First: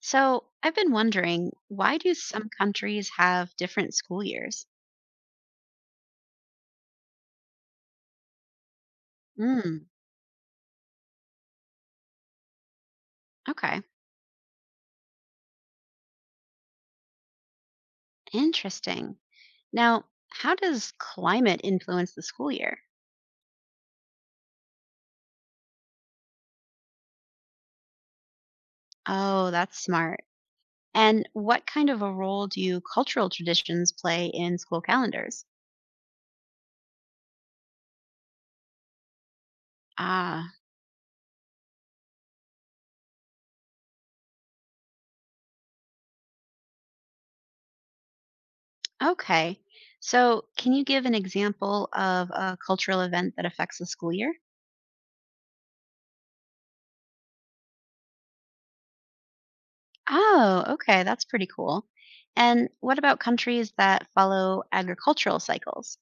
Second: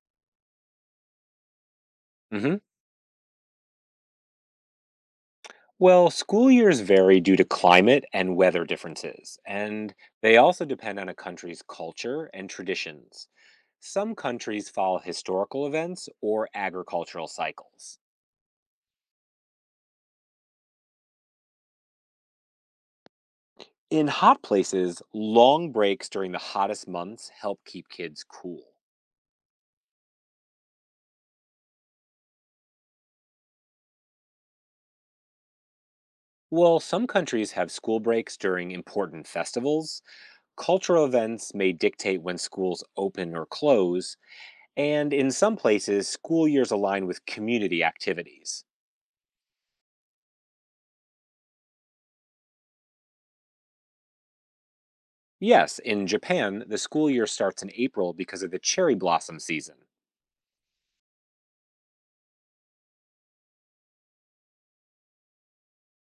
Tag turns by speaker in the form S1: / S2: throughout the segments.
S1: So, I've been wondering, why do some
S2: hmm
S1: countries have different school years?
S2: Well, school years vary due to climate and weather differences,
S1: Mm,
S2: and they also depend on a country's culture and traditions.
S1: okay,
S2: Some countries follow historical events or agricultural cycles.
S1: interesting. Now, how does climate influence the school year?
S2: In hot places, long breaks during the hottest months help keep kids cool.
S1: Oh, that's smart. And what kind of a role do cultural traditions play in school calendars?
S2: Well, some countries have school breaks during important festivals,
S1: Ah,
S2: cultural events may dictate when schools open or close, and in some places, school years align with community activities.
S1: okay. So, can you give an example of a cultural event that affects the school year?
S2: Yes, in Japan, the school year starts in April because of the cherry blossom season.
S1: Oh, okay, that's pretty cool. And what about countries that follow agricultural cycles?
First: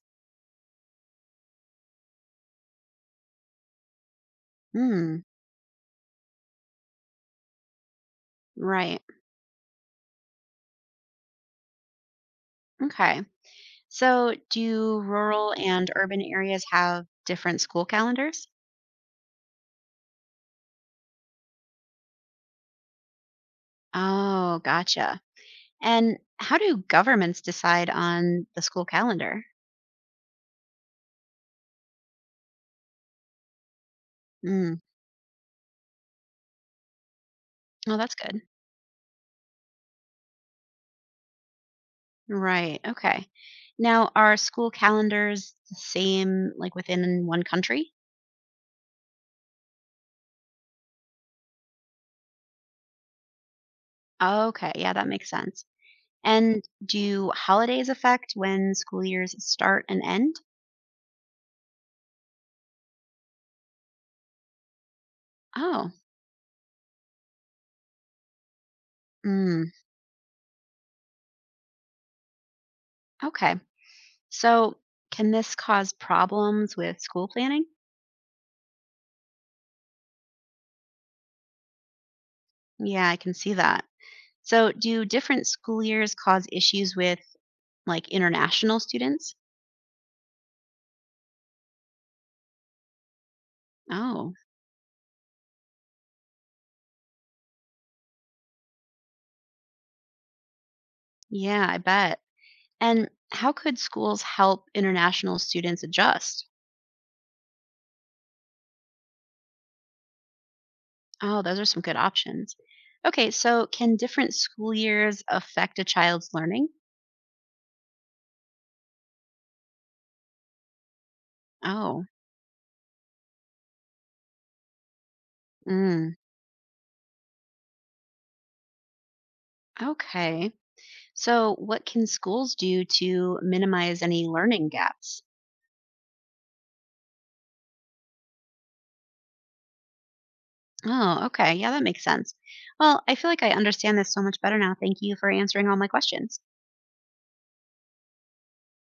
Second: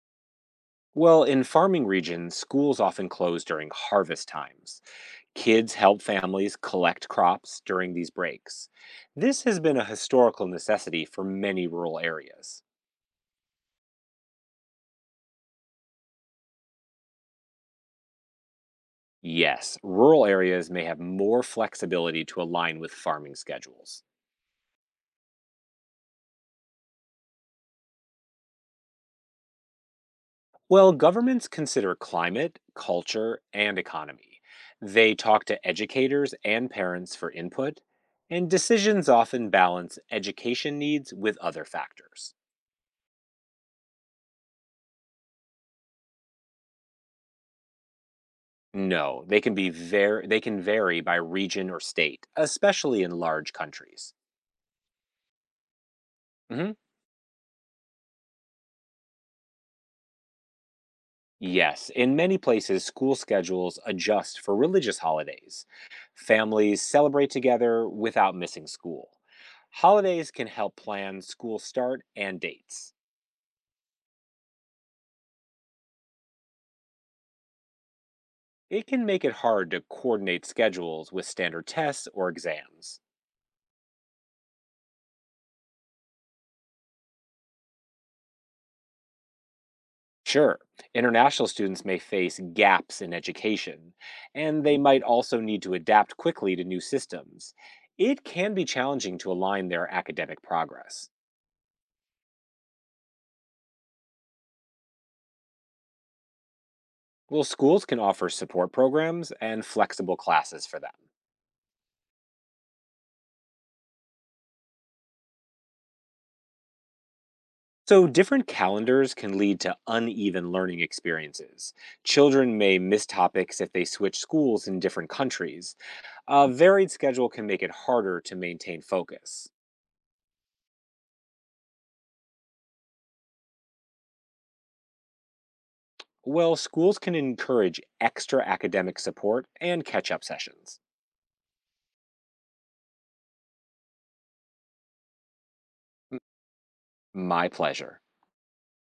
S2: Well, in farming regions, schools often close during harvest times.
S1: Hmm.
S2: Kids help families collect crops during these breaks.
S1: Right.
S2: This has been a historical necessity for many rural areas.
S1: Okay. So, do rural and urban areas have different school calendars?
S2: Yes, rural areas may have more flexibility to align with farming schedules.
S1: Oh, gotcha. And how do governments decide on the school calendar?
S2: Well, governments consider climate, culture, and economy.
S1: Mm,
S2: They talk to educators and parents for input,
S1: oh, that's good.
S2: and decisions often balance education needs with other factors.
S1: Right. Okay. Now, are school calendars the same like within one country?
S2: No, they can vary by region or state, especially in large countries.
S1: Okay. Yeah, that makes sense. And
S2: Mhm.
S1: do holidays affect when school years start and end?
S2: Yes, in many places school schedules adjust for religious holidays.
S1: Oh,
S2: Families celebrate together without missing school.
S1: mm,
S2: Holidays can help plan school start and dates.
S1: okay. So, can this cause problems with school planning?
S2: It can make it hard to coordinate schedules with standard tests or exams.
S1: Yeah, I can see that. So, do different school years cause issues with like international students?
S2: Sure, international students may face gaps in education,
S1: Oh,
S2: and they might also need to adapt quickly to new systems. It can be challenging to align their academic progress.
S1: yeah, I bet. And how could schools help international students adjust?
S2: Well, schools can offer support programs and flexible classes for them.
S1: Oh, those are some good options. Okay, so can different school years affect a child's learning?
S2: So, different calendars can lead to uneven learning experiences.
S1: Oh,
S2: Children may miss topics if they switch schools in different countries.
S1: mm,
S2: A varied schedule can make it harder to maintain focus.
S1: okay. So, what can schools do to minimize any learning gaps?
S2: Well, schools can encourage extra academic support and catch up sessions.
S1: Oh, okay. Yeah, that makes sense. Well, I feel like I understand this so much better now. Thank you for answering all my
S2: M-
S1: questions.
S2: My pleasure.